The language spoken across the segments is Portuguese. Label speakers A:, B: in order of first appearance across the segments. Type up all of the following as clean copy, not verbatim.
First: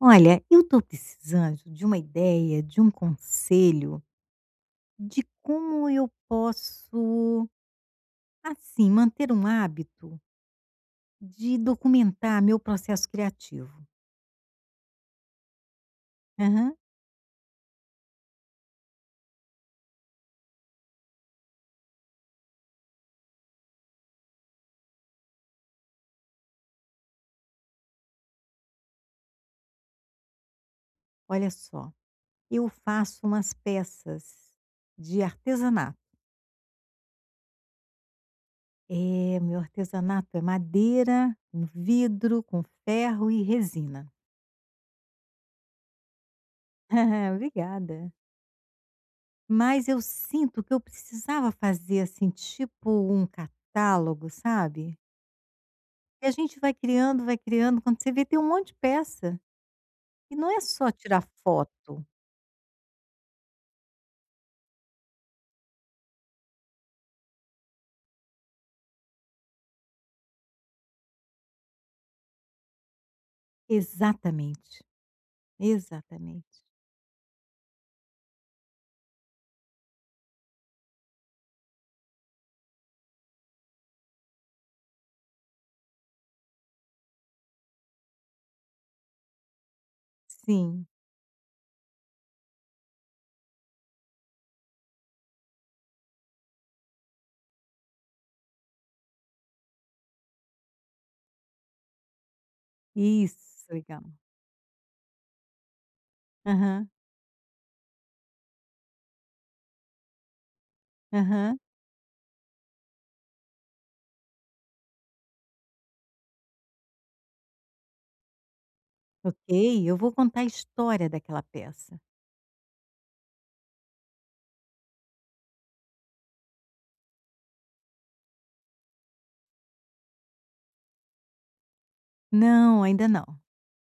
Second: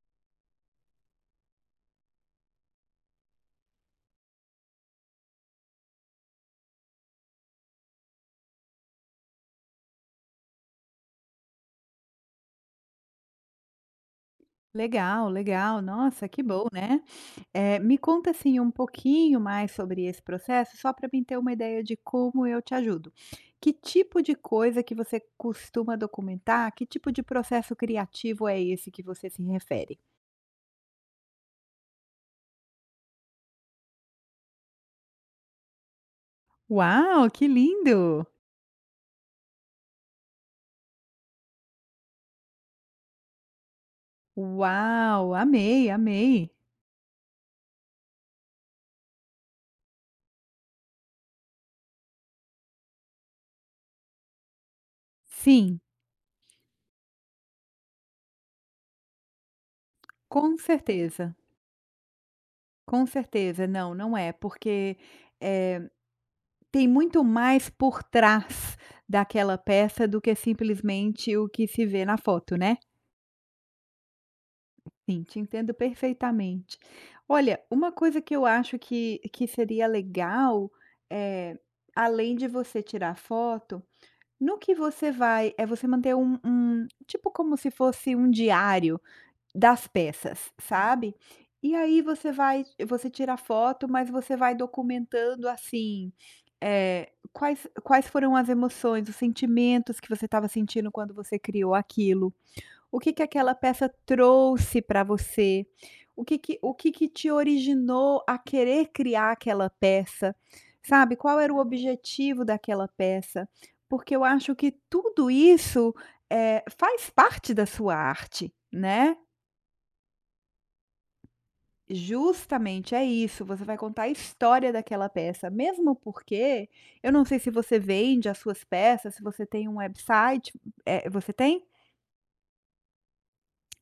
A: Olha, eu estou precisando de uma ideia, de um conselho, de como eu posso, assim, manter um hábito de documentar meu processo criativo.
B: Legal, legal. Nossa, que bom,
A: Aham.
B: né. Me conta, assim, um pouquinho mais sobre esse processo, só para mim ter uma ideia de como eu te ajudo. Que tipo de coisa que você costuma documentar? Que tipo de processo criativo é esse que você se refere?
A: Olha só, eu faço umas peças de artesanato.
B: Uau, que lindo!
A: É, meu artesanato é madeira, com vidro, com ferro e resina.
B: Uau, amei, amei.
A: Obrigada. Mas eu sinto que eu precisava fazer, assim, tipo um catálogo, sabe?
B: Sim,
A: E a gente vai criando, quando você vê tem um monte de peça. E não
B: com
A: é só tirar
B: certeza,
A: foto.
B: com certeza. Não, não é, porque, eh tem muito mais por trás daquela peça do que simplesmente o que se vê na foto, né?
A: Exatamente,
B: Sim, te entendo
A: exatamente.
B: perfeitamente. Olha, uma coisa que eu acho que seria legal, eh, além de você tirar foto, no que você vai é você manter um tipo como se fosse um diário, das peças,
A: Sim,
B: sabe. E aí você vai você tira a foto, mas você vai documentando, assim, quais foram as emoções, os sentimentos que você estava sentindo quando você criou aquilo, o que que
A: isso,
B: aquela peça
A: legal.
B: trouxe para você, o que que o
A: Aham,
B: que que te originou a querer criar aquela peça, sabe, qual era o
A: aham.
B: objetivo daquela peça. Porque eu acho que tudo isso, é faz parte da sua arte, né.
A: Ok, eu vou contar a história daquela peça.
B: Justamente, é isso, você vai contar a história daquela peça, mesmo porque eu não sei se você vende as suas peças, se você tem um website, você tem?
A: Não, ainda não,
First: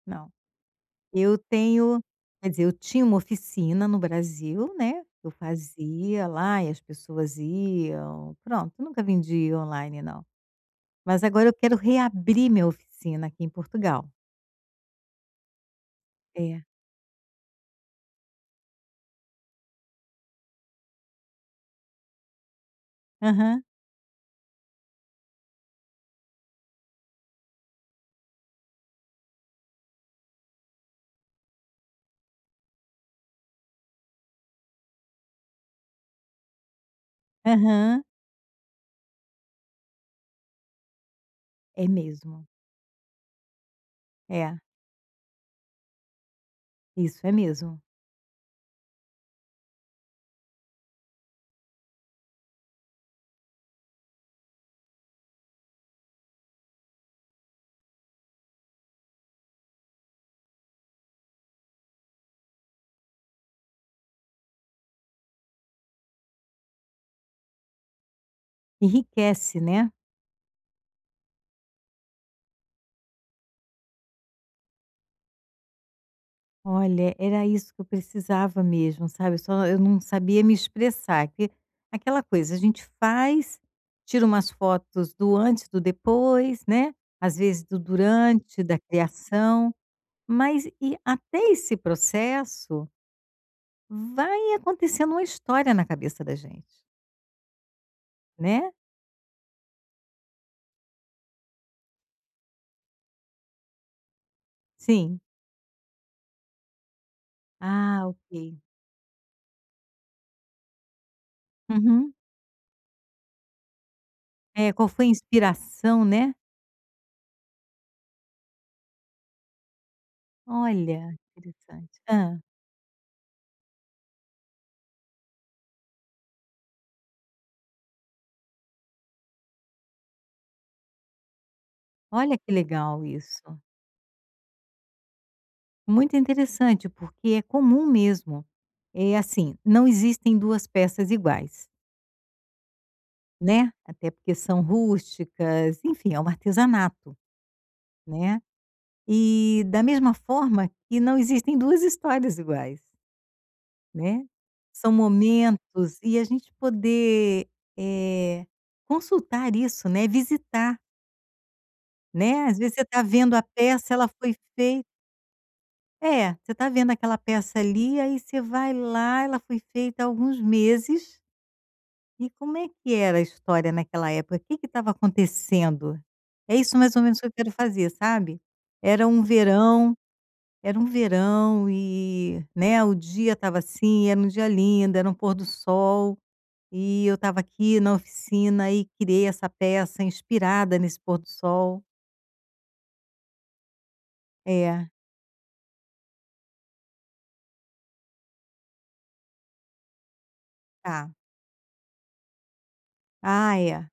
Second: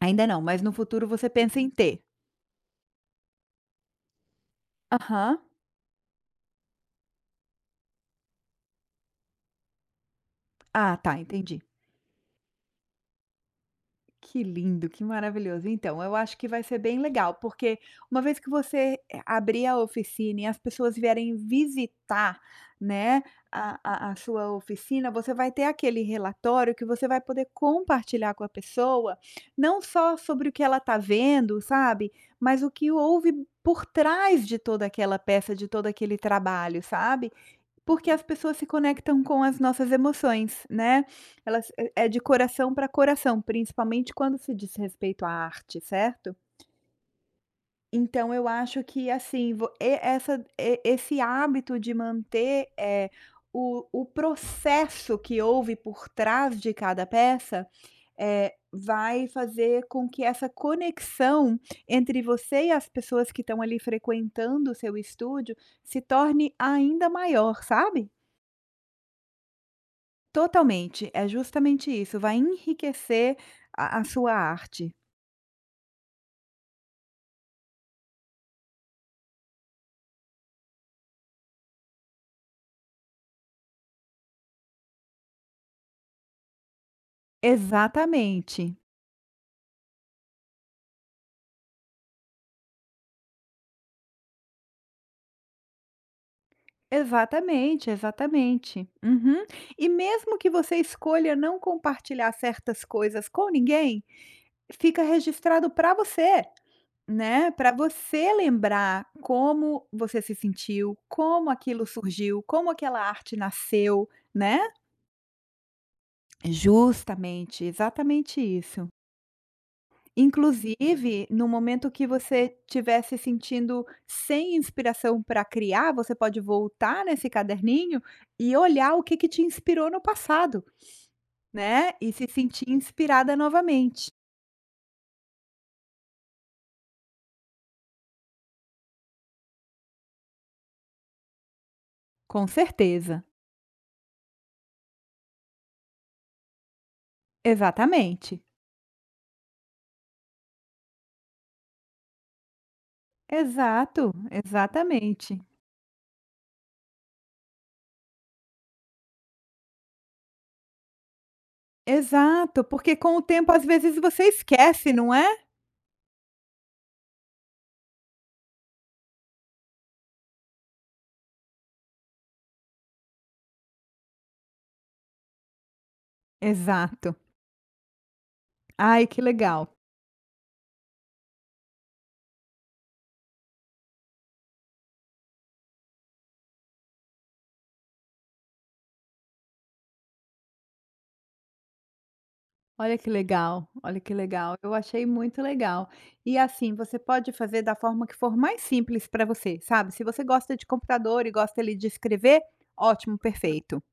B: Ainda
A: não.
B: não, mas no futuro você
A: Eu
B: pensa em ter?
A: tenho quer dizer, eu tinha uma oficina no Brasil, né, eu
B: Aham.
A: fazia lá e as pessoas iam, pronto, nunca vendi online não.
B: Ah, tá,
A: Mas agora eu
B: entendi.
A: quero reabrir minha oficina aqui em Portugal.
B: Que lindo, que maravilhoso. Então, eu acho que vai
A: É.
B: ser bem legal, porque uma vez que você abrir a oficina e as pessoas vierem visitar, né,
A: Aham,
B: a sua oficina, você vai ter aquele relatório que você vai poder compartilhar com a pessoa, não só sobre o que ela está vendo, sabe, mas o que houve por trás de toda aquela peça, de todo aquele trabalho, sabe?
A: aham.
B: Porque as pessoas se conectam com as nossas emoções, né. Elas
A: É
B: é de
A: mesmo.
B: coração para coração, principalmente quando se
A: É,
B: diz respeito à arte, certo?
A: isso é mesmo.
B: Então eu acho que, assim, vo e essa e esse hábito de manter, o processo que houve por trás de cada peça, vai fazer com que essa conexão entre você e as pessoas que estão ali frequentando o seu estúdio se torne ainda maior, sabe?
A: Enriquece, né.
B: Totalmente, é justamente isso, vai enriquecer a sua arte.
A: Olha, era isso que eu precisava mesmo, sabe, só eu não sabia me expressar, que aquela coisa, a gente faz, tira umas fotos do antes, do depois, né, às vezes do durante,
B: Exatamente,
A: da criação, mas e até esse processo, vai acontecendo uma história na cabeça da gente,
B: exatamente,
A: né.
B: exatamente. Uhum. E mesmo que você escolha não compartilhar certas coisas com ninguém, fica
A: Sim.
B: registrado para você, né. Para
A: Ah,
B: você
A: ok.
B: lembrar como você se sentiu, como aquilo
A: Uhum.
B: surgiu, como aquela arte nasceu, né.
A: É, qual foi a inspiração, né.
B: Justamente, exatamente isso.
A: Olha,
B: Inclusive, no momento
A: interessante.
B: que
A: Hã.
B: você estiver se sentindo sem inspiração para criar, você pode voltar nesse caderninho e olhar o que que te inspirou no passado, né, e se
A: Olha que
B: sentir
A: legal
B: inspirada
A: isso.
B: novamente.
A: Muito interessante, porque é comum mesmo. É assim, não existem 2 peças iguais,
B: Com certeza.
A: né, até porque são rústicas, enfim, é um artesanato, né.
B: Exatamente.
A: E da mesma forma que não existem 2 histórias iguais,
B: Exato,
A: né. São
B: exatamente.
A: momentos e a gente poder, eh, consultar isso, né, visitar, né. Às
B: Exato,
A: vezes você
B: porque
A: está
B: com o
A: vendo a
B: tempo, às
A: peça,
B: vezes,
A: ela
B: você
A: foi feita.
B: esquece, não é?
A: É, você tá vendo aquela peça ali, aí você vai lá, ela foi feita há alguns meses, e como é que era a história naquela época? O que que estava acontecendo? É isso mais ou
B: Exato.
A: menos que eu quero fazer, sabe.
B: Ai,
A: Era
B: que
A: um
B: legal.
A: verão Era um verão e, né, o dia estava assim, era um dia lindo, era um pôr do sol, e eu estava aqui na oficina e criei essa peça inspirada nesse pôr do sol.
B: Olha que legal, olha que legal. Eu
A: É,
B: achei muito legal. E assim, você pode fazer da forma que for mais simples para você, sabe? Se você gosta de
A: tá.
B: computador e gosta ali de escrever, ótimo,
A: Ah,
B: perfeito,
A: é.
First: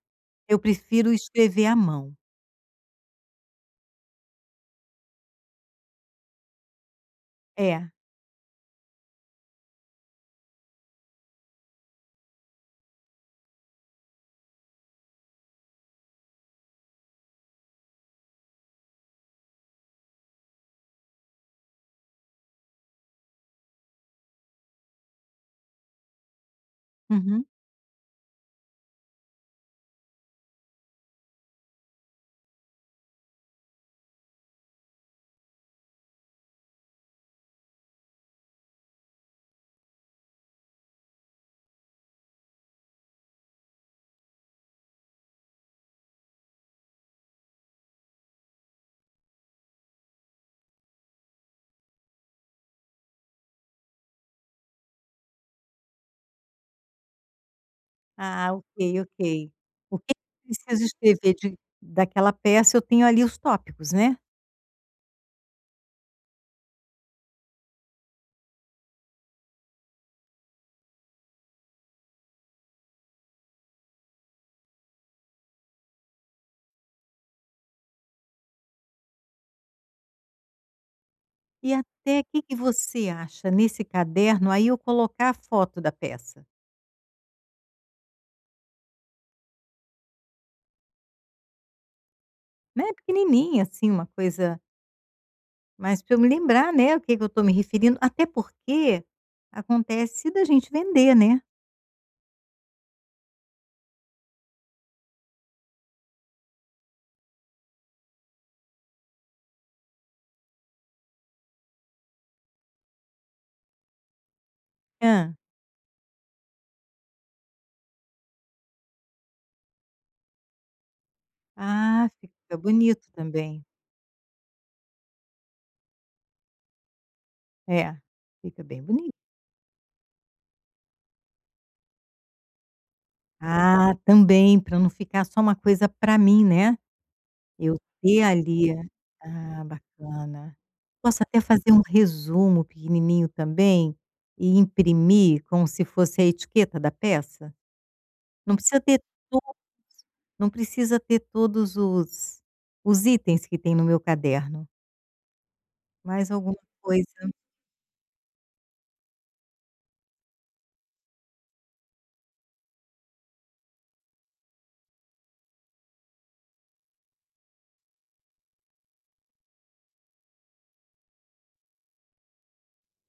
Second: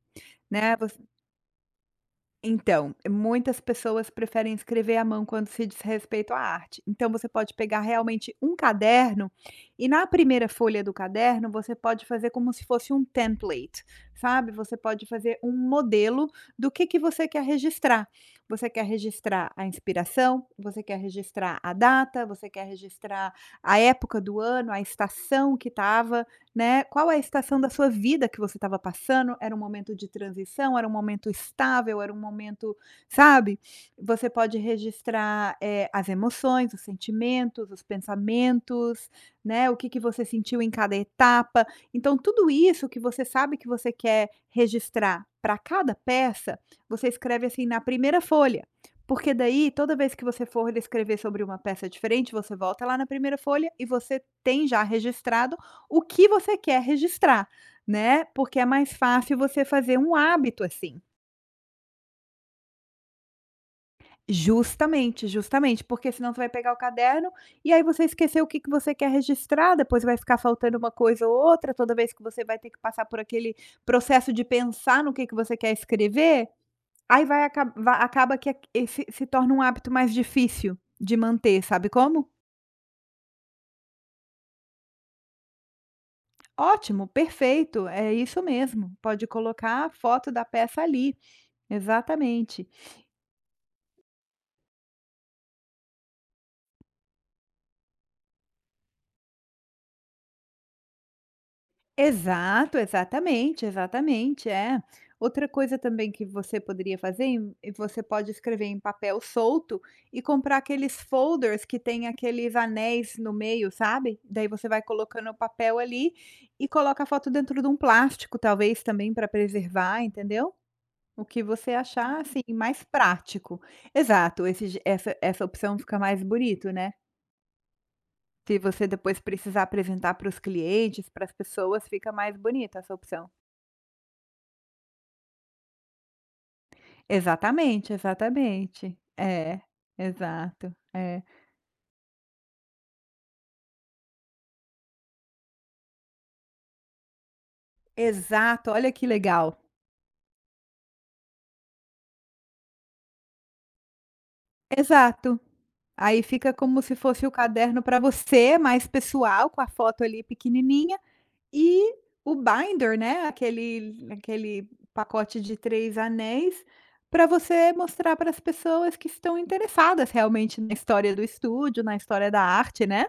A: Eu
B: né?
A: prefiro escrever à mão.
B: Então, muitas pessoas preferem escrever à mão quando se diz respeito à arte. Então, você pode pegar
A: É.
B: realmente um caderno e na primeira folha do caderno você pode fazer como se fosse um template, sabe? Você pode fazer um modelo do que você quer registrar. Você quer registrar a inspiração, você quer registrar a data, você quer registrar a época do ano, a estação que estava, né? Qual é a
A: Uhum.
B: estação da sua vida que você estava passando? Era um momento de transição? Era um momento estável? Era um momento, sabe? Você pode registrar as emoções, os sentimentos, os pensamentos, né? O que que você sentiu em cada etapa. Então, tudo isso que você sabe que você quer registrar para cada peça, você escreve assim na primeira folha. Porque daí, toda vez que você for escrever sobre uma peça diferente, você volta lá na primeira folha e você tem já registrado o que você quer registrar, né?
A: Ah,
B: Porque é
A: ok,
B: mais fácil
A: ok.
B: você fazer
A: O que
B: um
A: eu
B: hábito
A: preciso
B: assim.
A: escrever de daquela peça, eu tenho ali os tópicos, né.
B: Justamente, justamente, porque senão você vai pegar o caderno e aí você esqueceu o que que você quer registrar, depois vai ficar faltando uma coisa ou outra toda vez que você vai ter que passar por aquele processo de pensar no que você quer escrever, aí acaba que esse se torna um hábito mais difícil de manter,
A: E
B: sabe
A: até o
B: como?
A: que que você acha nesse caderno, aí eu colocar a foto da peça,
B: Ótimo, perfeito, é isso mesmo. Pode colocar a foto da peça ali, exatamente.
A: né, pequenininha, assim, uma coisa mas para eu me lembrar, né, o que que eu estou me referindo, até porque acontece da gente vender, né.
B: Exato, exatamente, exatamente, é. Outra coisa também que você poderia fazer, e você pode escrever em papel solto e comprar aqueles folders que tem aqueles anéis no meio, sabe? Daí você vai colocando o
A: Hã.
B: papel ali e coloca a foto dentro de um plástico, talvez também para preservar, entendeu? O que você
A: Ah,
B: achar assim
A: fica
B: mais
A: bonito
B: prático.
A: também.
B: Exato, essa, essa opção fica mais bonito, né?
A: É,
B: Se
A: fica bem
B: você
A: bonito.
B: depois precisar apresentar para os clientes, para as pessoas, fica mais bonita essa opção.
A: Ah, também, para não ficar só uma coisa para mim, né. Eu
B: Exatamente,
A: ter ali
B: exatamente.
A: ah, bacana.
B: É.
A: Posso até fazer um resumo pequenininho também e imprimir como se fosse a etiqueta da peça? Não
B: Exato,
A: precisa
B: olha
A: ter
B: que
A: todos
B: legal.
A: não precisa ter todos os itens que tem no meu caderno,
B: Exato. Aí
A: mas
B: fica
A: alguma
B: como se fosse o
A: coisa.
B: caderno para você, mais pessoal, com a foto ali pequenininha, e o binder, né, aquele pacote de 3 anéis, para você mostrar para as pessoas que estão interessadas realmente na história do estúdio, na história da arte, né.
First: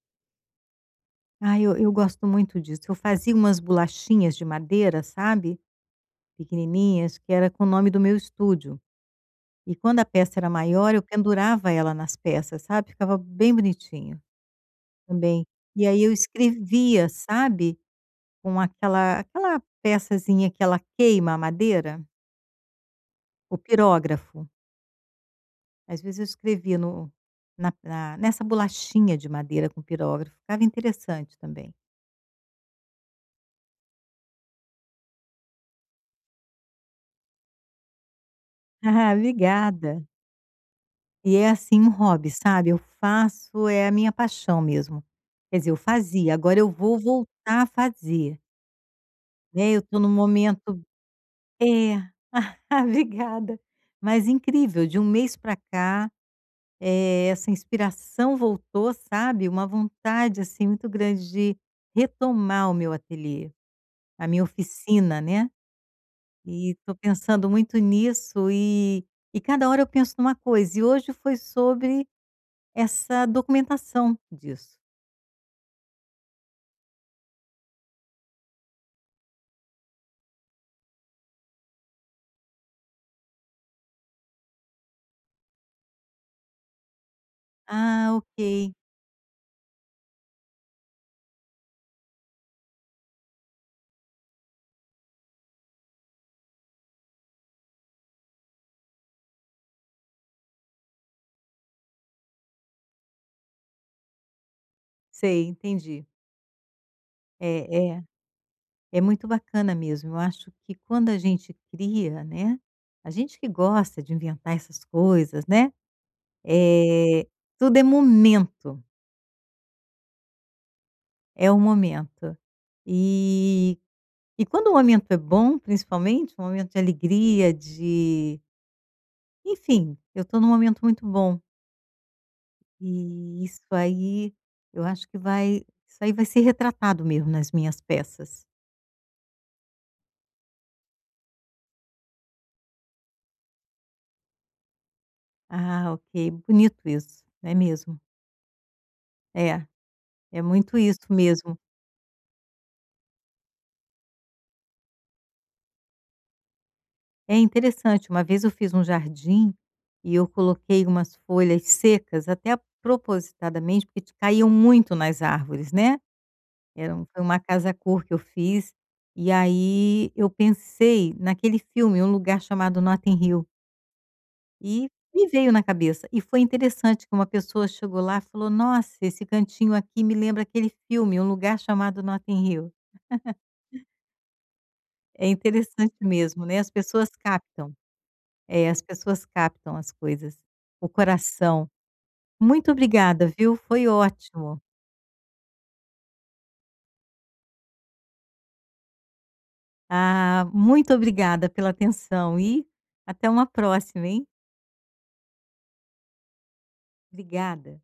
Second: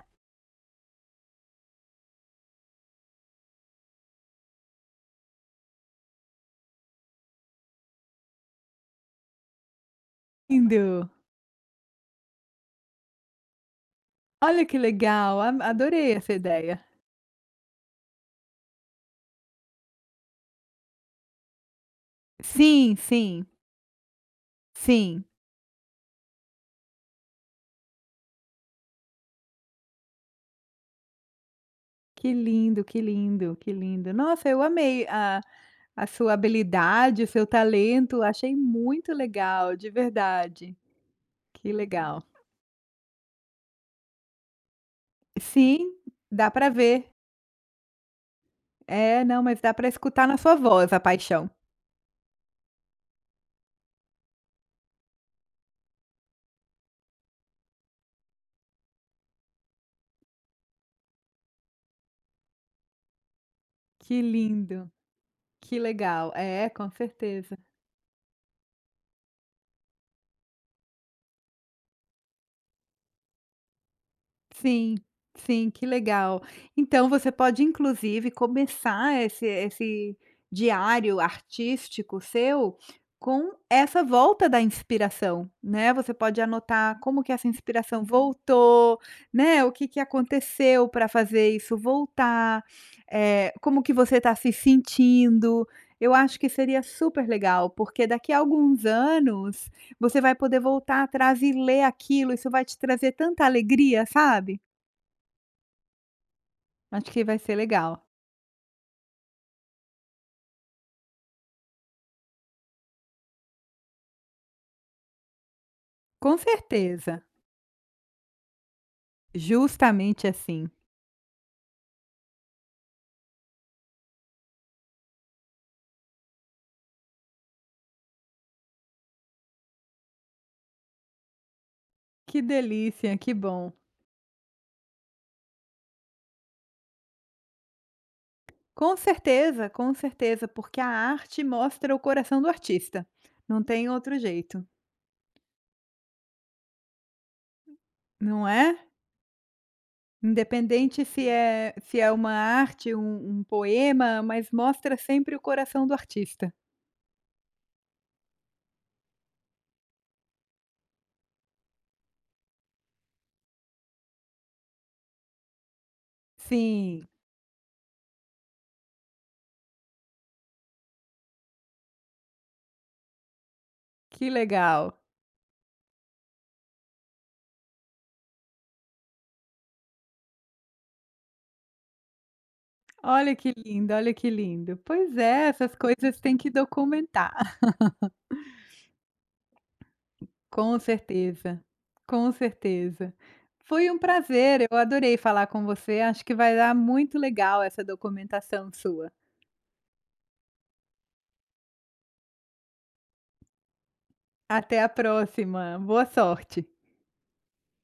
A: Ah, eu gosto muito disso. Eu fazia umas bolachinhas de madeira, sabe, pequenininhas, que era com o nome do meu estúdio. E quando a peça era maior, eu
B: Lindo.
A: pendurava ela nas peças, sabe, ficava bem bonitinho.
B: Olha que legal,
A: Também.
B: a
A: E aí
B: adorei
A: eu
B: essa ideia.
A: escrevia, sabe, com aquela peçazinha que ela queima a madeira,
B: Sim, sim,
A: o pirógrafo.
B: sim.
A: Às vezes eu escrevia no na na nessa bolachinha de madeira com pirógrafo, ficava interessante também.
B: Que lindo, que lindo, que lindo. Nossa, eu amei a sua habilidade, o seu talento, achei
A: Ah,
B: muito legal, de
A: obrigada.
B: verdade.
A: E é,
B: Que
A: assim, um
B: legal.
A: hobby, sabe, eu faço é a minha paixão mesmo. Quer dizer, eu
B: Sim,
A: fazia,
B: dá
A: agora
B: para
A: eu vou
B: ver.
A: voltar a fazer,
B: É, não, mas dá
A: né, eu
B: para
A: estou num
B: escutar na sua
A: momento
B: voz a paixão.
A: é. Obrigada. Mas incrível, de um mês para cá essa inspiração voltou, sabe, uma vontade, assim, muito grande de retomar o meu ateliê,
B: Que
A: a minha
B: lindo,
A: oficina, né.
B: que legal. É,
A: E
B: com
A: estou pensando
B: certeza.
A: muito nisso e cada hora eu penso numa coisa, e hoje foi sobre essa documentação disso.
B: Sim, sim, que legal. Então você pode inclusive começar esse diário artístico seu com essa volta da inspiração, né, você pode anotar como que essa inspiração
A: Ah, ok,
B: voltou, né, o que que aconteceu para fazer isso voltar, como que você está se sentindo. Eu acho que seria super legal, porque daqui a alguns anos, você vai poder voltar atrás e ler aquilo, isso vai te trazer tanta alegria, sabe.
A: sei, entendi.
B: Acho que vai ser
A: É
B: legal.
A: é é muito bacana mesmo, eu acho que quando a gente cria, né, a gente que gosta de inventar essas coisas, né,
B: Com certeza,
A: eh, tudo é momento.
B: justamente assim.
A: É o momento. E e quando o momento é bom, principalmente, um momento de alegria, de enfim, eu estou num momento muito bom.
B: Que delícia, que
A: E isso
B: bom.
A: aí, eu acho que vai isso aí vai ser retratado mesmo nas minhas peças.
B: Com certeza, porque a arte mostra o coração do artista, não tem outro jeito,
A: Ah, ok, bonito isso, não é mesmo.
B: não é?
A: É, é muito
B: Independente
A: isso
B: se
A: mesmo.
B: é se é uma arte, um poema, mas mostra sempre o coração do artista.
A: É interessante, uma vez eu fiz um jardim e eu coloquei umas folhas secas, até propositadamente, porque caíam muito nas árvores, né? Era um
B: Sim,
A: foi uma casa à cor que eu fiz, e aí eu pensei naquele filme, Um Lugar Chamado Notting Hill,
B: que
A: e
B: legal.
A: me veio na cabeça. E foi interessante que uma pessoa chegou lá e falou: "Nossa, esse cantinho aqui me lembra aquele filme, Um Lugar Chamado Notting Hill".
B: Olha que lindo, olha que lindo. Pois
A: É
B: é, essas
A: interessante
B: coisas têm
A: mesmo,
B: que
A: né, as pessoas
B: documentar.
A: captam. É, as pessoas captam as coisas.
B: Com
A: O
B: certeza,
A: coração.
B: com
A: Muito
B: certeza.
A: obrigada, viu, foi
B: Foi um
A: ótimo.
B: prazer, eu adorei falar com você, acho que vai dar muito legal essa documentação sua.
A: Ah, muito obrigada pela atenção e até uma próxima, hein.
B: Até a próxima, boa sorte.
A: Obrigada.